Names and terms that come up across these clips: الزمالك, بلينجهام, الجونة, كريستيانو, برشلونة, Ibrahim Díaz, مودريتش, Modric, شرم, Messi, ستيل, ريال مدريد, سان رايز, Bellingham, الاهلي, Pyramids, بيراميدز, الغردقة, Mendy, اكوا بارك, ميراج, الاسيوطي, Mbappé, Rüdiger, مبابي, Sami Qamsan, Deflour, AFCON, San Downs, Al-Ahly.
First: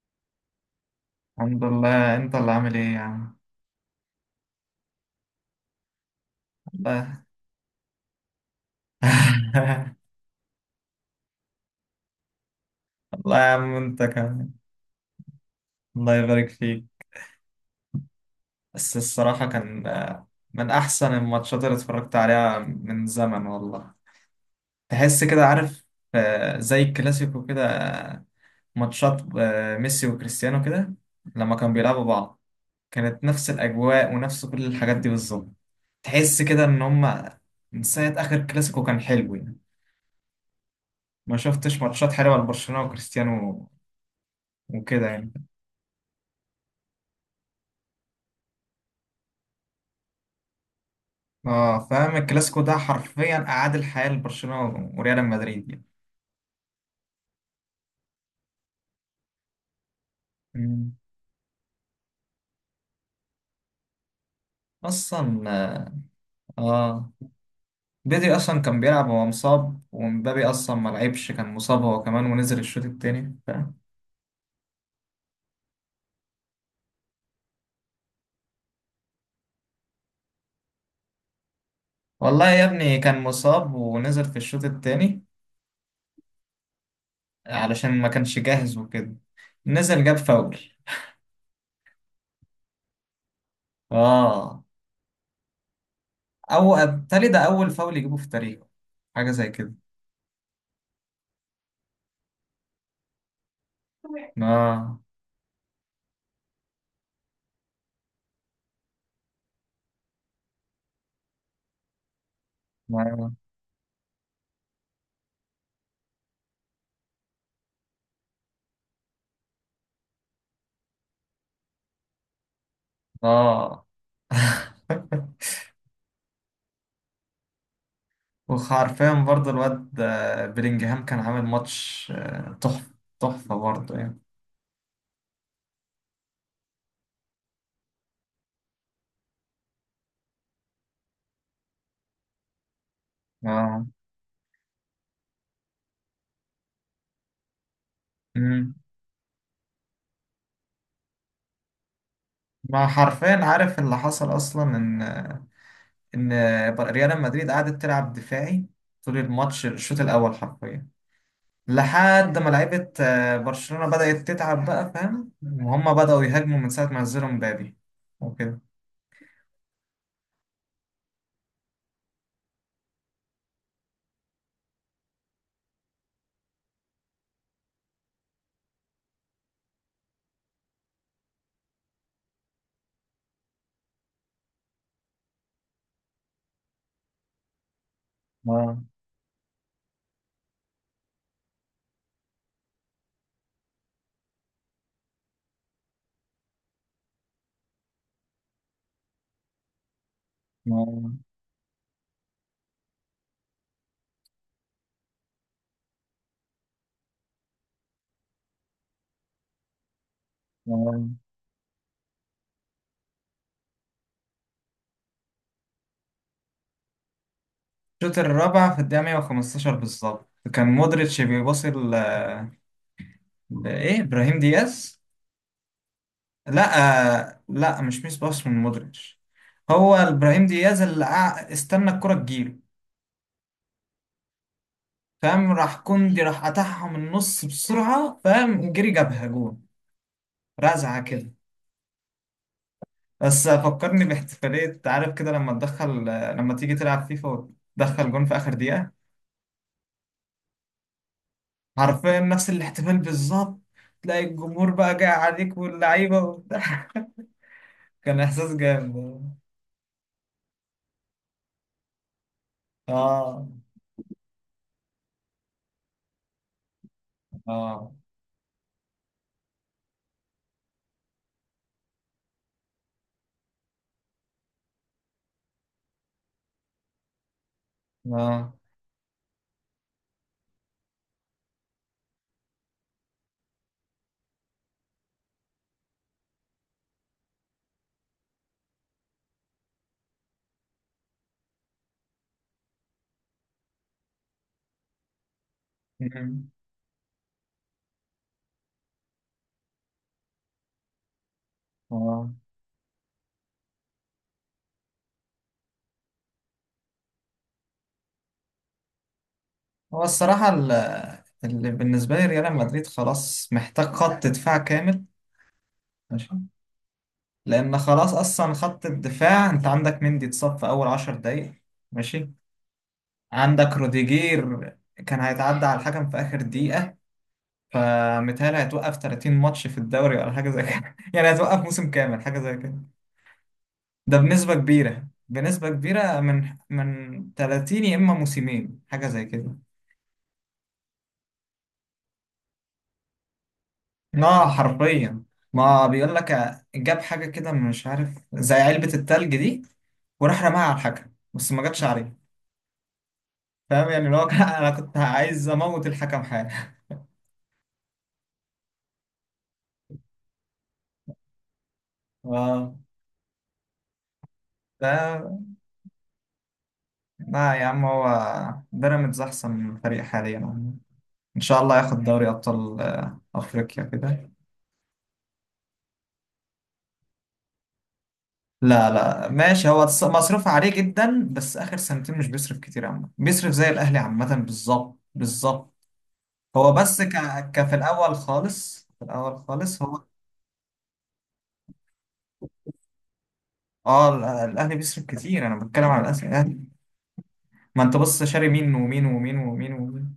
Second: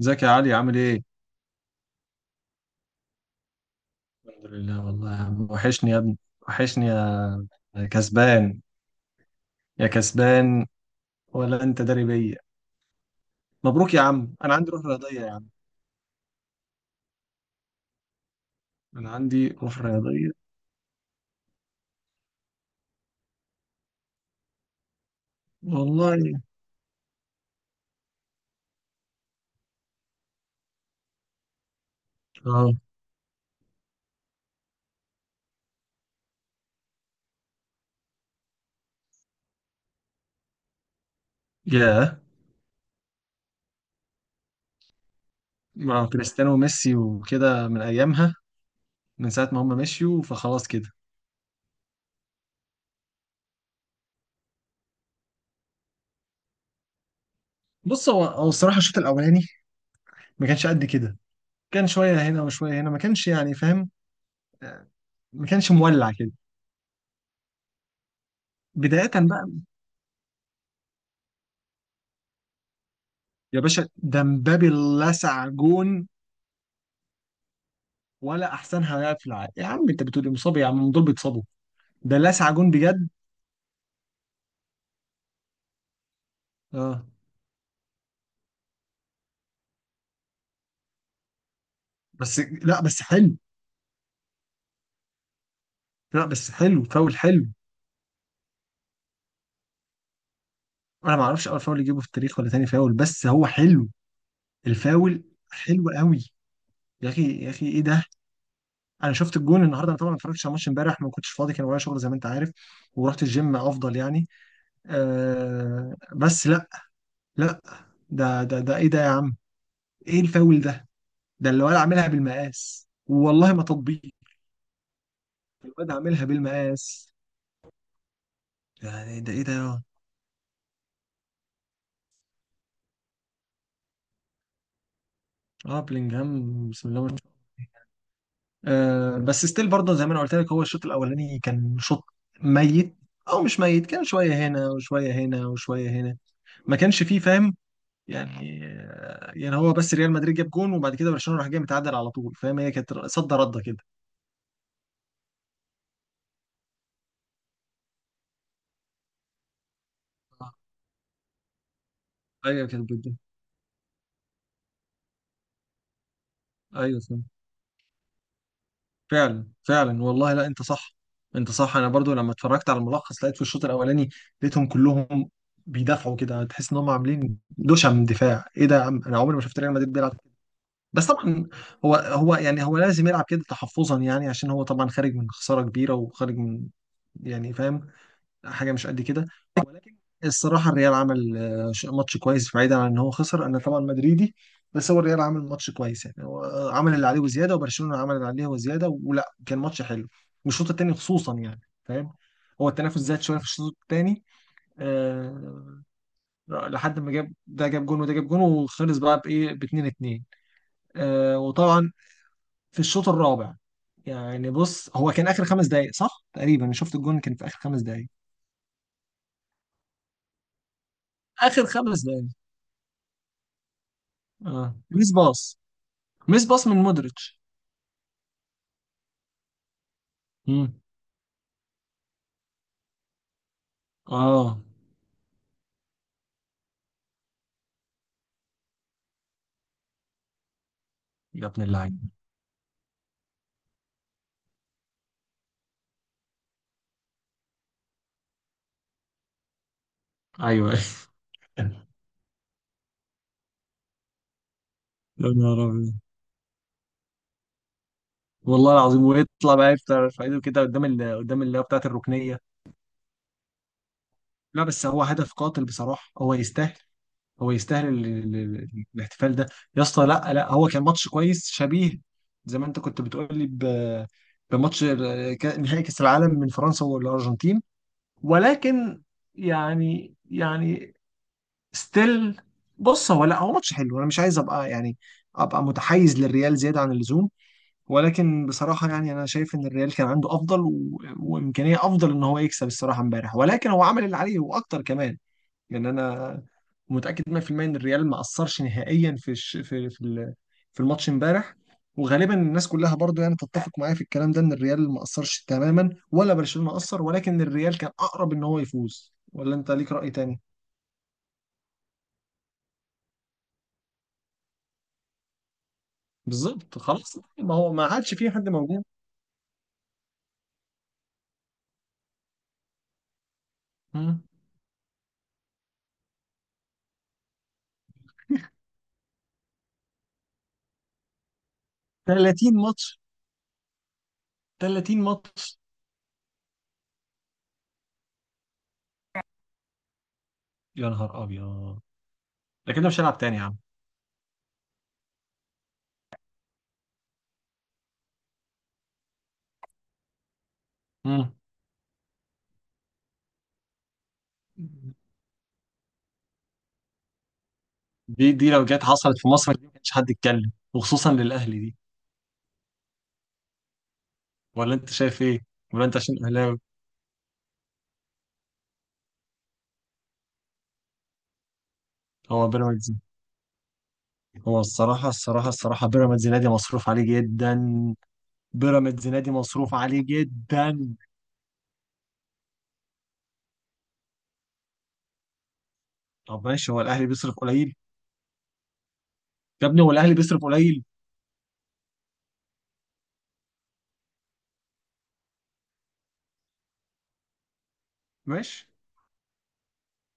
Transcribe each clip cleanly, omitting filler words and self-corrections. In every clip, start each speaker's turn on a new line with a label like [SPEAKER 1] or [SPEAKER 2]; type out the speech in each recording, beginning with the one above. [SPEAKER 1] ازيك يا علي؟ عامل ايه؟
[SPEAKER 2] الحمد لله، انت اللي عامل ايه يا عم؟
[SPEAKER 1] الحمد لله والله يا عم. وحشني يا ابني، وحشني
[SPEAKER 2] الله
[SPEAKER 1] يا كسبان، يا كسبان. ولا انت داري بيا.
[SPEAKER 2] الله يا عم
[SPEAKER 1] مبروك يا
[SPEAKER 2] انت
[SPEAKER 1] عم،
[SPEAKER 2] كمان.
[SPEAKER 1] انا عندي روح رياضية يا عم.
[SPEAKER 2] الله يبارك فيك. بس
[SPEAKER 1] انا
[SPEAKER 2] الصراحة
[SPEAKER 1] عندي روح
[SPEAKER 2] كان
[SPEAKER 1] رياضية.
[SPEAKER 2] من احسن الماتشات اللي اتفرجت عليها من زمن والله. تحس كده عارف؟
[SPEAKER 1] والله.
[SPEAKER 2] زي الكلاسيكو كده، ماتشات ميسي وكريستيانو كده لما كانوا بيلعبوا بعض.
[SPEAKER 1] اه.
[SPEAKER 2] كانت نفس الاجواء ونفس كل الحاجات دي بالظبط. تحس كده ان هما من ساعة اخر كلاسيكو كان حلو يعني. ما شفتش ماتشات
[SPEAKER 1] ياه.
[SPEAKER 2] حلوة لبرشلونة وكريستيانو وكده يعني.
[SPEAKER 1] مع كريستيانو وميسي وكده من ايامها، من ساعة ما هم مشيوا فخلاص كده.
[SPEAKER 2] اه، فاهم الكلاسيكو ده حرفيا اعاد الحياه لبرشلونه وريال مدريد يعني.
[SPEAKER 1] بص، هو الصراحة الشوط الاولاني ما كانش قد
[SPEAKER 2] مم.
[SPEAKER 1] كده. كان شوية هنا وشوية هنا، ما كانش يعني فاهم. آه، ما
[SPEAKER 2] اصلا،
[SPEAKER 1] كانش مولع كده.
[SPEAKER 2] اه، بدري اصلا كان بيلعب
[SPEAKER 1] بداية بقى
[SPEAKER 2] وهو مصاب، ومبابي اصلا ما لعبش، كان مصاب هو كمان ونزل الشوط التاني
[SPEAKER 1] يا باشا، ده مبابي لسع جون. ولا احسنها لاعب في العالم؟ يا عم انت بتقول إيه؟ مصاب؟ يا عم دول بيتصابوا. ده
[SPEAKER 2] والله
[SPEAKER 1] لسع
[SPEAKER 2] يا
[SPEAKER 1] جون
[SPEAKER 2] ابني
[SPEAKER 1] بجد.
[SPEAKER 2] كان مصاب ونزل في الشوط التاني
[SPEAKER 1] اه
[SPEAKER 2] علشان ما كانش جاهز وكده. نزل جاب فاول.
[SPEAKER 1] بس لا، بس حلو.
[SPEAKER 2] اه،
[SPEAKER 1] لا بس
[SPEAKER 2] او
[SPEAKER 1] حلو، فاول
[SPEAKER 2] بالتالي ده
[SPEAKER 1] حلو.
[SPEAKER 2] اول فاول يجيبه في تاريخه، حاجه زي كده.
[SPEAKER 1] انا ما اعرفش اول فاول يجيبه في التاريخ ولا تاني فاول، بس هو حلو،
[SPEAKER 2] اه.
[SPEAKER 1] الفاول. حلو قوي. يا اخي يا اخي ايه ده! انا شفت الجون النهارده. انا طبعا ما اتفرجتش على الماتش امبارح، ما كنتش فاضي، كان ورايا شغل زي ما انت عارف. ورحت
[SPEAKER 2] اه.
[SPEAKER 1] الجيم افضل يعني. آه بس لا، لا، ده ايه ده يا عم؟ ايه الفاول ده؟ ده اللي ولا عاملها بالمقاس، والله ما
[SPEAKER 2] آه.
[SPEAKER 1] تطبيق. الواد عاملها بالمقاس.
[SPEAKER 2] وحرفيا
[SPEAKER 1] يعني ده ايه
[SPEAKER 2] برضه
[SPEAKER 1] ده
[SPEAKER 2] الواد بلينجهام كان عامل ماتش تحفة. تحفة برضه يعني.
[SPEAKER 1] اه بلينجهام، بسم الله ما شاء الله. آه بس ستيل، برضه زي ما انا قلت لك، هو الشوط الاولاني كان شوط ميت. او مش
[SPEAKER 2] اه.
[SPEAKER 1] ميت، كان شويه هنا وشويه هنا وشويه هنا، ما كانش فيه فاهم يعني.
[SPEAKER 2] أمم.
[SPEAKER 1] يعني هو بس ريال مدريد جاب جون وبعد كده برشلونه راح جاي متعادل على طول، فاهم؟ هي
[SPEAKER 2] ما
[SPEAKER 1] كانت صد
[SPEAKER 2] حرفيا
[SPEAKER 1] رده
[SPEAKER 2] عارف
[SPEAKER 1] كده.
[SPEAKER 2] اللي حصل اصلا ان ريال مدريد قعدت تلعب دفاعي طول الماتش، الشوط الاول
[SPEAKER 1] آه.
[SPEAKER 2] حرفيا، لحد ما
[SPEAKER 1] ايوه
[SPEAKER 2] لعيبة
[SPEAKER 1] كانت بجد.
[SPEAKER 2] برشلونة بدأت تتعب بقى فاهم، وهم بدأوا يهاجموا من ساعة
[SPEAKER 1] ايوه
[SPEAKER 2] ما نزلوا مبابي وكده.
[SPEAKER 1] فعلا فعلا، والله لا انت صح. انت صح. انا برضو لما اتفرجت على الملخص لقيت في الشوط الاولاني، لقيتهم كلهم بيدافعوا كده، تحس ان هم عاملين دوشه من دفاع. ايه ده يا عم، انا عمري ما شفت ريال مدريد بيلعب كده. بس طبعا هو يعني هو لازم يلعب كده تحفظا يعني، عشان هو طبعا خارج من خساره كبيره وخارج من، يعني فاهم، حاجه
[SPEAKER 2] اه.
[SPEAKER 1] مش قد كده. ولكن الصراحه الريال عمل، ماتش كويس، بعيدا عن ان هو خسر. انا طبعا مدريدي، بس هو الريال عمل ماتش كويس يعني. هو عمل اللي عليه وزياده، وبرشلونه عمل اللي عليه وزياده، ولا كان ماتش حلو. والشوط الثاني
[SPEAKER 2] اه.
[SPEAKER 1] خصوصا يعني فاهم، هو التنافس زاد شويه في الشوط الثاني. أه. لحد ما جاب ده جاب جون وده جاب جون، وخلص بقى بايه، ب 2-2.
[SPEAKER 2] اه.
[SPEAKER 1] أه وطبعا في الشوط الرابع، يعني بص هو كان اخر 5 دقائق صح تقريبا، شفت الجون كان في اخر 5 دقائق.
[SPEAKER 2] الشوط الرابع في الدقيقة 115 بالظبط كان مودريتش
[SPEAKER 1] اخر
[SPEAKER 2] بيباصي
[SPEAKER 1] خمس دقائق.
[SPEAKER 2] لإيه إبراهيم
[SPEAKER 1] اه
[SPEAKER 2] دياز.
[SPEAKER 1] ميس باص. ميس باص من مودريتش.
[SPEAKER 2] لا لا، مش ميس باص من مودريتش. هو ابراهيم
[SPEAKER 1] مم.
[SPEAKER 2] دياز اللي استنى الكرة تجيله.
[SPEAKER 1] اه.
[SPEAKER 2] فاهم راح كوندي راح قطعها من النص بسرعة، فاهم جري جابها جون، رزعة كده.
[SPEAKER 1] يا ابن اللعيبه!
[SPEAKER 2] بس فكرني باحتفالية عارف كده، لما تدخل، لما تيجي تلعب فيفا وتدخل جون في آخر دقيقة.
[SPEAKER 1] ايوه يا
[SPEAKER 2] حرفيا نفس الاحتفال بالظبط، تلاقي الجمهور بقى جاي عليك
[SPEAKER 1] نهار ابيض.
[SPEAKER 2] واللعيبة وبتاع. كان إحساس
[SPEAKER 1] والله
[SPEAKER 2] جامد.
[SPEAKER 1] العظيم ويطلع بقى يفطر في ايده كده قدام قدام اللي هو بتاعت الركنيه.
[SPEAKER 2] اه.
[SPEAKER 1] لا بس هو هدف قاتل بصراحه، هو يستاهل. هو يستاهل
[SPEAKER 2] اه.
[SPEAKER 1] الاحتفال ده. يا اسطى لا لا، هو كان ماتش كويس، شبيه زي ما انت كنت بتقول لي بماتش نهائي كاس العالم من فرنسا والارجنتين.
[SPEAKER 2] اه.
[SPEAKER 1] ولكن يعني يعني ستيل، بص هو لا هو ماتش حلو، انا مش عايز ابقى يعني ابقى متحيز للريال زياده عن اللزوم. ولكن بصراحه يعني انا شايف ان الريال كان عنده افضل وامكانيه افضل ان هو يكسب الصراحه امبارح، ولكن هو عمل اللي عليه واكتر كمان. لان انا
[SPEAKER 2] مم.
[SPEAKER 1] متاكد 100% ان الريال ما اثرش نهائيا في الش... في في ال- في الماتش امبارح. وغالبا
[SPEAKER 2] اه.
[SPEAKER 1] الناس كلها برضو يعني تتفق معايا في الكلام ده، ان الريال ما اثرش تماما ولا برشلونه اثر، ولكن الريال كان اقرب ان هو يفوز. ولا انت ليك
[SPEAKER 2] هو
[SPEAKER 1] راي تاني؟
[SPEAKER 2] الصراحة اللي بالنسبة لي ريال مدريد خلاص محتاج خط دفاع كامل. ماشي.
[SPEAKER 1] بالظبط، خلاص ما هو
[SPEAKER 2] لأن
[SPEAKER 1] ما
[SPEAKER 2] خلاص
[SPEAKER 1] عادش في حد
[SPEAKER 2] أصلا
[SPEAKER 1] موجود.
[SPEAKER 2] خط الدفاع أنت عندك مندي اتصاب في أول عشر دقايق. ماشي. عندك
[SPEAKER 1] مم.
[SPEAKER 2] روديجير كان هيتعدى على الحكم في آخر دقيقة، فمتهيألي هيتوقف 30 ماتش في الدوري، ولا حاجة زي كده. يعني هيتوقف موسم كامل، حاجة
[SPEAKER 1] 30
[SPEAKER 2] زي كده.
[SPEAKER 1] ماتش؟
[SPEAKER 2] ده بنسبة
[SPEAKER 1] 30
[SPEAKER 2] كبيرة،
[SPEAKER 1] ماتش؟
[SPEAKER 2] بنسبة كبيرة، من 30 يا إما موسمين، حاجة زي كده.
[SPEAKER 1] يا نهار ابيض، ده كده مش هلعب تاني يا عم.
[SPEAKER 2] اه حرفيا. ما بيقول لك جاب حاجة كده مش عارف، زي علبة التلج دي، وراح رماها على الحكم
[SPEAKER 1] مم.
[SPEAKER 2] بس ما جاتش عليه. فاهم يعني، اللي هو انا كنت عايز اموت الحكم، حاجة.
[SPEAKER 1] دي دي لو جت حصلت في مصر، دي ما كانش حد يتكلم، وخصوصا للاهلي دي.
[SPEAKER 2] اه.
[SPEAKER 1] ولا
[SPEAKER 2] ف
[SPEAKER 1] انت شايف ايه؟ ولا انت عشان اهلاوي؟
[SPEAKER 2] لا يا عم، هو بيراميدز احسن فريق حاليا يعني. ان شاء الله ياخد دوري
[SPEAKER 1] هو
[SPEAKER 2] ابطال
[SPEAKER 1] بيراميدز،
[SPEAKER 2] افريقيا كده.
[SPEAKER 1] هو الصراحه الصراحه الصراحه بيراميدز نادي مصروف عليه جدا.
[SPEAKER 2] لا
[SPEAKER 1] بيراميدز
[SPEAKER 2] لا
[SPEAKER 1] نادي
[SPEAKER 2] ماشي،
[SPEAKER 1] مصروف
[SPEAKER 2] هو
[SPEAKER 1] عليه
[SPEAKER 2] مصروف عليه
[SPEAKER 1] جدا.
[SPEAKER 2] جدا، بس اخر سنتين مش بيصرف كتير عامة، بيصرف زي الاهلي عامة، بالظبط بالظبط.
[SPEAKER 1] طب
[SPEAKER 2] هو
[SPEAKER 1] ماشي، هو
[SPEAKER 2] بس
[SPEAKER 1] الاهلي بيصرف
[SPEAKER 2] في
[SPEAKER 1] قليل؟
[SPEAKER 2] الاول خالص، في الاول
[SPEAKER 1] يا
[SPEAKER 2] خالص،
[SPEAKER 1] ابني هو
[SPEAKER 2] هو.
[SPEAKER 1] الاهلي بيصرف قليل؟
[SPEAKER 2] اه الاهلي بيصرف كتير، انا بتكلم على الاهلي. ما انت بص، شاري
[SPEAKER 1] ماشي
[SPEAKER 2] مين ومين ومين ومين ومين.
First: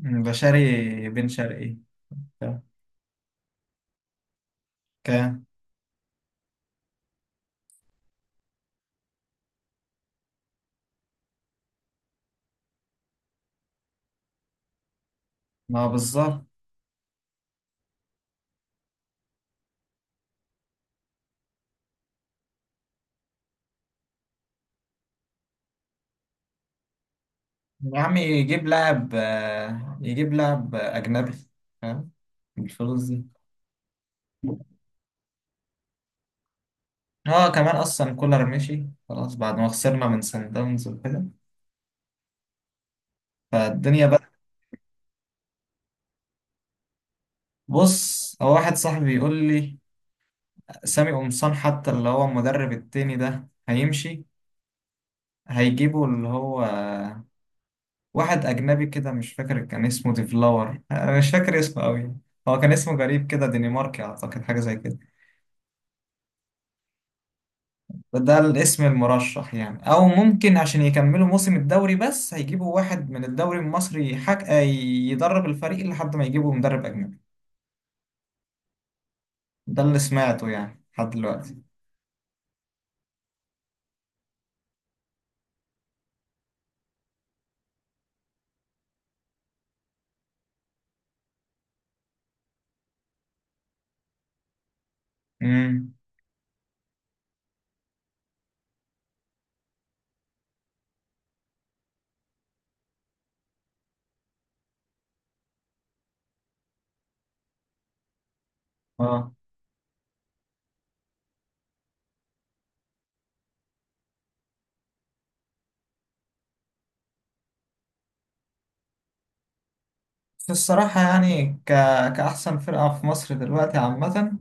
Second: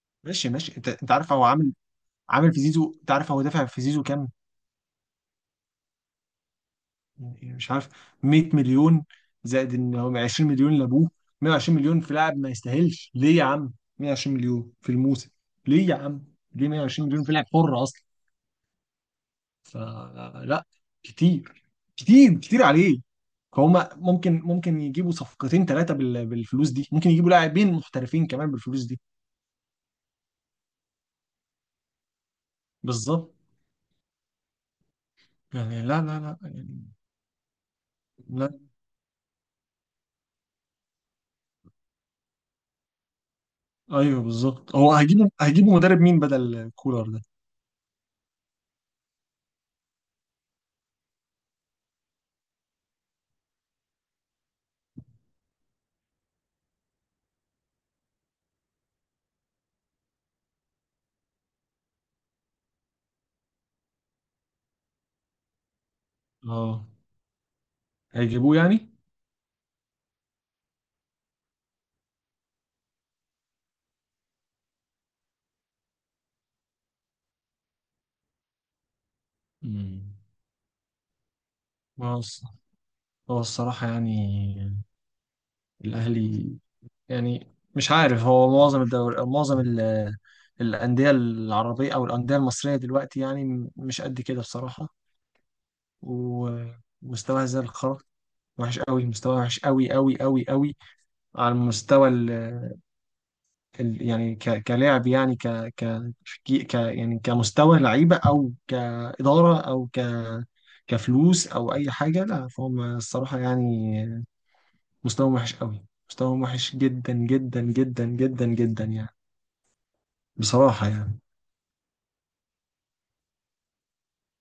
[SPEAKER 2] ده
[SPEAKER 1] ماشي
[SPEAKER 2] شاري
[SPEAKER 1] ماشي. انت انت
[SPEAKER 2] بن
[SPEAKER 1] عارف هو عامل،
[SPEAKER 2] شرقي.
[SPEAKER 1] عامل في
[SPEAKER 2] ك-
[SPEAKER 1] زيزو، انت عارف هو دافع في زيزو كام؟
[SPEAKER 2] كام؟
[SPEAKER 1] يعني مش عارف، 100 مليون، زائد ان هم 20 مليون لابوه. 120 مليون في لاعب ما يستاهلش، ليه يا عم؟ 120 مليون في الموسم،
[SPEAKER 2] ما
[SPEAKER 1] ليه يا عم؟
[SPEAKER 2] بالظبط.
[SPEAKER 1] ليه 120 مليون في لاعب حر اصلا؟ فلا، كتير كتير كتير عليه. فهم ممكن ممكن يجيبوا صفقتين ثلاثة بالفلوس دي، ممكن يجيبوا لاعبين
[SPEAKER 2] يا عم
[SPEAKER 1] محترفين كمان
[SPEAKER 2] يجيب
[SPEAKER 1] بالفلوس دي.
[SPEAKER 2] لاعب، يجيب لاعب اجنبي فاهم، بالفلوس دي.
[SPEAKER 1] بالظبط. يعني لا لا لا يعني.
[SPEAKER 2] اه كمان اصلا كولر
[SPEAKER 1] لا.
[SPEAKER 2] مشي خلاص بعد ما خسرنا من سان داونز وكده، فالدنيا
[SPEAKER 1] ايوه
[SPEAKER 2] بقى.
[SPEAKER 1] بالظبط، هو هجيبوا مدرب مين بدل كولر ده؟
[SPEAKER 2] بص، هو واحد صاحبي يقول لي، سامي قمصان حتى اللي هو المدرب التاني ده هيمشي، هيجيبوا اللي هو واحد أجنبي كده، مش فاكر كان اسمه ديفلاور، أنا مش فاكر اسمه أوي، هو كان اسمه غريب كده، دنماركي أعتقد، حاجة زي كده.
[SPEAKER 1] اه
[SPEAKER 2] ده
[SPEAKER 1] هيجيبوه
[SPEAKER 2] الاسم
[SPEAKER 1] يعني.
[SPEAKER 2] المرشح يعني، أو ممكن عشان يكملوا موسم الدوري بس هيجيبوا واحد من الدوري المصري حك... آه، يدرب الفريق لحد ما يجيبوا مدرب أجنبي. ده اللي
[SPEAKER 1] مم.
[SPEAKER 2] سمعته يعني لحد دلوقتي.
[SPEAKER 1] هو الص- هو الصراحة يعني الأهلي يعني مش عارف. هو معظم الدوري، معظم الأندية العربية أو الأندية المصرية دلوقتي يعني مش قد كده بصراحة.
[SPEAKER 2] امم
[SPEAKER 1] ومستواها زي الخرا، وحش قوي مستواها، وحش قوي قوي قوي قوي. على المستوى يعني كلاعب، يعني ك ك يعني كمستوى لعيبه، او
[SPEAKER 2] اه،
[SPEAKER 1] كاداره، او كفلوس، او اي حاجه، لا فهم الصراحه يعني. مستواهم وحش قوي، مستواهم وحش جدا جدا جدا جدا جدا يعني،
[SPEAKER 2] بس
[SPEAKER 1] بصراحه
[SPEAKER 2] الصراحة
[SPEAKER 1] يعني.
[SPEAKER 2] يعني كأحسن فرقة في مصر دلوقتي عامة،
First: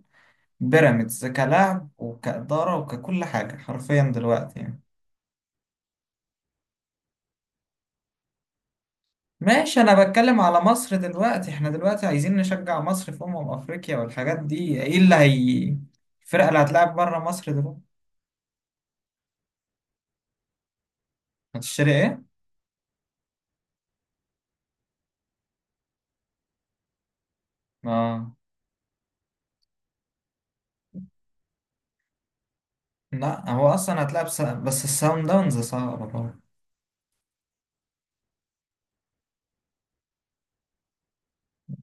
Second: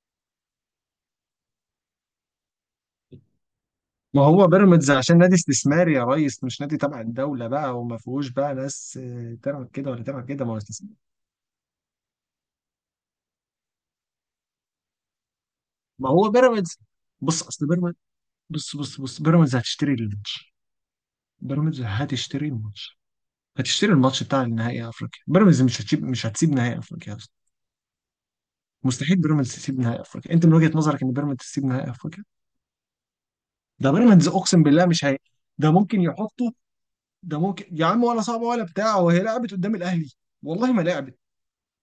[SPEAKER 2] بيراميدز كلاعب وكإدارة وككل حاجة، حرفيا
[SPEAKER 1] ما هو
[SPEAKER 2] دلوقتي يعني.
[SPEAKER 1] بيراميدز عشان نادي استثماري يا ريس، مش نادي تبع الدوله بقى، وما فيهوش بقى ناس تلعب
[SPEAKER 2] ماشي،
[SPEAKER 1] كده
[SPEAKER 2] أنا
[SPEAKER 1] ولا تلعب
[SPEAKER 2] بتكلم
[SPEAKER 1] كده، ما هو
[SPEAKER 2] على مصر
[SPEAKER 1] استثماري.
[SPEAKER 2] دلوقتي، احنا دلوقتي عايزين نشجع مصر في أمم أفريقيا والحاجات دي، ايه اللي هي
[SPEAKER 1] ما هو
[SPEAKER 2] الفرقة اللي
[SPEAKER 1] بيراميدز.
[SPEAKER 2] هتلعب بره
[SPEAKER 1] بص
[SPEAKER 2] مصر
[SPEAKER 1] اصل
[SPEAKER 2] دلوقتي؟
[SPEAKER 1] بيراميدز، بص بيراميدز هتشتري الماتش، بيراميدز
[SPEAKER 2] هتشتري ايه؟
[SPEAKER 1] هتشتري الماتش. هتشتري الماتش بتاع النهائي افريقيا، بيراميدز مش هتسيب، مش هتسيب نهائي افريقيا اصلا.
[SPEAKER 2] اه.
[SPEAKER 1] مستحيل بيراميدز تسيب نهائي افريقيا. انت من وجهة نظرك ان بيراميدز تسيب نهائي افريقيا؟
[SPEAKER 2] لا، هو
[SPEAKER 1] ده
[SPEAKER 2] أصلا هتلعب
[SPEAKER 1] بيراميدز اقسم
[SPEAKER 2] بس
[SPEAKER 1] بالله مش هي.
[SPEAKER 2] الساوند داونز
[SPEAKER 1] ده
[SPEAKER 2] صعبة
[SPEAKER 1] ممكن
[SPEAKER 2] برضه.
[SPEAKER 1] يحطه. ده ممكن يا عم، ولا صعبه ولا بتاع، وهي لعبت قدام الاهلي؟ والله ما لعبت.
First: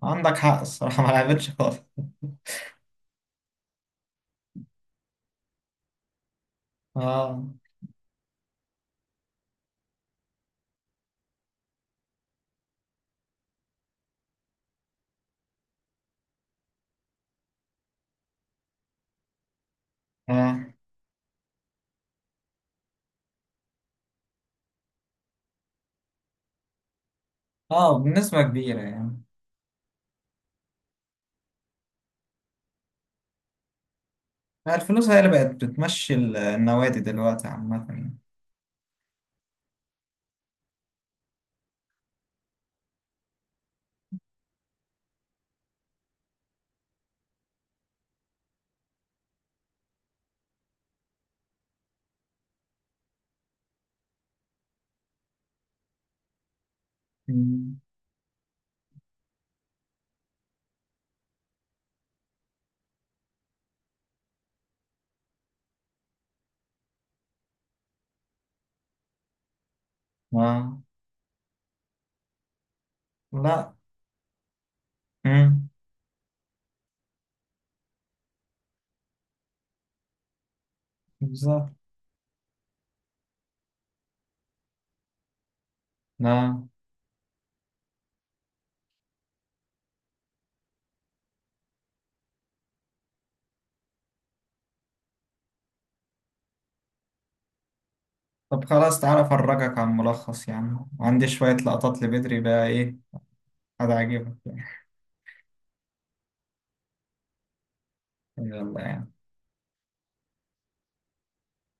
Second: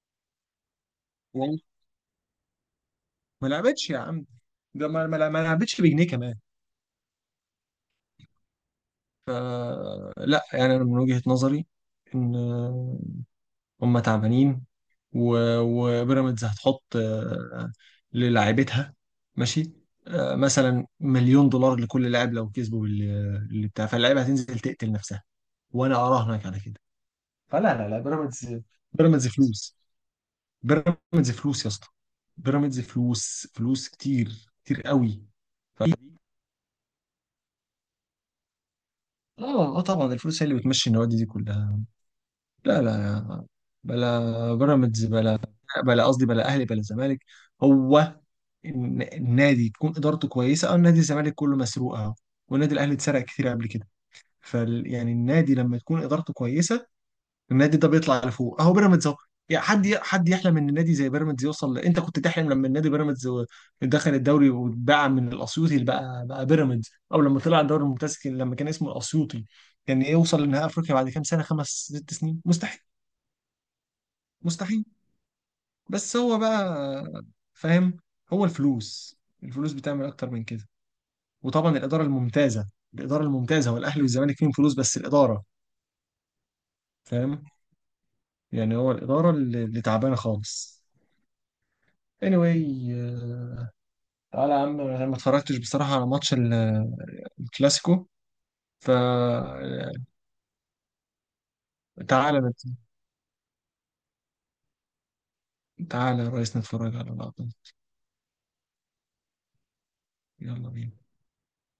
[SPEAKER 2] عندك حق الصراحة، ما لعبتش
[SPEAKER 1] والله
[SPEAKER 2] خالص.
[SPEAKER 1] ما لعبتش يا عم، ده ما لعبتش بجنيه كمان.
[SPEAKER 2] اه.
[SPEAKER 1] لا يعني انا من وجهة نظري ان هم تعبانين، وبيراميدز هتحط للاعيبتها، ماشي،
[SPEAKER 2] اه.
[SPEAKER 1] مثلا $1 مليون لكل لاعب لو كسبوا اللي بتاع، فاللعيبه هتنزل تقتل نفسها، وانا اراهنك على كده. فلا لا
[SPEAKER 2] اه،
[SPEAKER 1] لا،
[SPEAKER 2] بنسبة
[SPEAKER 1] بيراميدز،
[SPEAKER 2] كبيرة يعني.
[SPEAKER 1] بيراميدز فلوس. بيراميدز فلوس يا اسطى، بيراميدز فلوس، فلوس كتير كتير
[SPEAKER 2] الفلوس هي
[SPEAKER 1] قوي.
[SPEAKER 2] اللي بقت
[SPEAKER 1] ف...
[SPEAKER 2] بتمشي النوادي دلوقتي عامة يعني.
[SPEAKER 1] اه اه طبعا الفلوس هي اللي بتمشي النوادي دي كلها. لا لا لا، بلا بيراميدز بلا، بلا قصدي بلا اهلي بلا زمالك. هو النادي تكون ادارته كويسه. او نادي الزمالك كله مسروق اهو، والنادي الاهلي اتسرق كتير قبل كده، فال يعني النادي لما تكون ادارته كويسه، النادي
[SPEAKER 2] مم.
[SPEAKER 1] ده بيطلع لفوق اهو، بيراميدز اهو. يعني حد حد يحلم ان النادي زي بيراميدز يوصل انت كنت تحلم لما النادي بيراميدز دخل الدوري واتباع من الاسيوطي، اللي بقى بقى بيراميدز، او لما طلع الدوري الممتاز لما كان اسمه الاسيوطي، كان يوصل لنهائي
[SPEAKER 2] اه.
[SPEAKER 1] افريقيا بعد كام سنه، 5 6 سنين، مستحيل.
[SPEAKER 2] لا.
[SPEAKER 1] مستحيل.
[SPEAKER 2] مم.
[SPEAKER 1] بس هو بقى، فاهم، هو الفلوس، الفلوس بتعمل اكتر من كده.
[SPEAKER 2] بالظبط.
[SPEAKER 1] وطبعا الاداره الممتازه. الاداره الممتازه، والاهلي والزمالك فيهم فلوس بس الاداره،
[SPEAKER 2] لا،
[SPEAKER 1] فاهم يعني، هو الاداره اللي تعبانه خالص. anyway، تعالى يا عم، انا ما اتفرجتش بصراحه على ماتش الكلاسيكو،
[SPEAKER 2] طب خلاص، تعالى أفرجك
[SPEAKER 1] فتعالى،
[SPEAKER 2] عن ملخص، يعني عندي شوية لقطات لبدري
[SPEAKER 1] تعالى نت-
[SPEAKER 2] بقى، إيه، هتعجبك يعني.
[SPEAKER 1] تعالى يا ريس نتفرج على اللقطه دي.
[SPEAKER 2] يلا يعني
[SPEAKER 1] يلا بينا.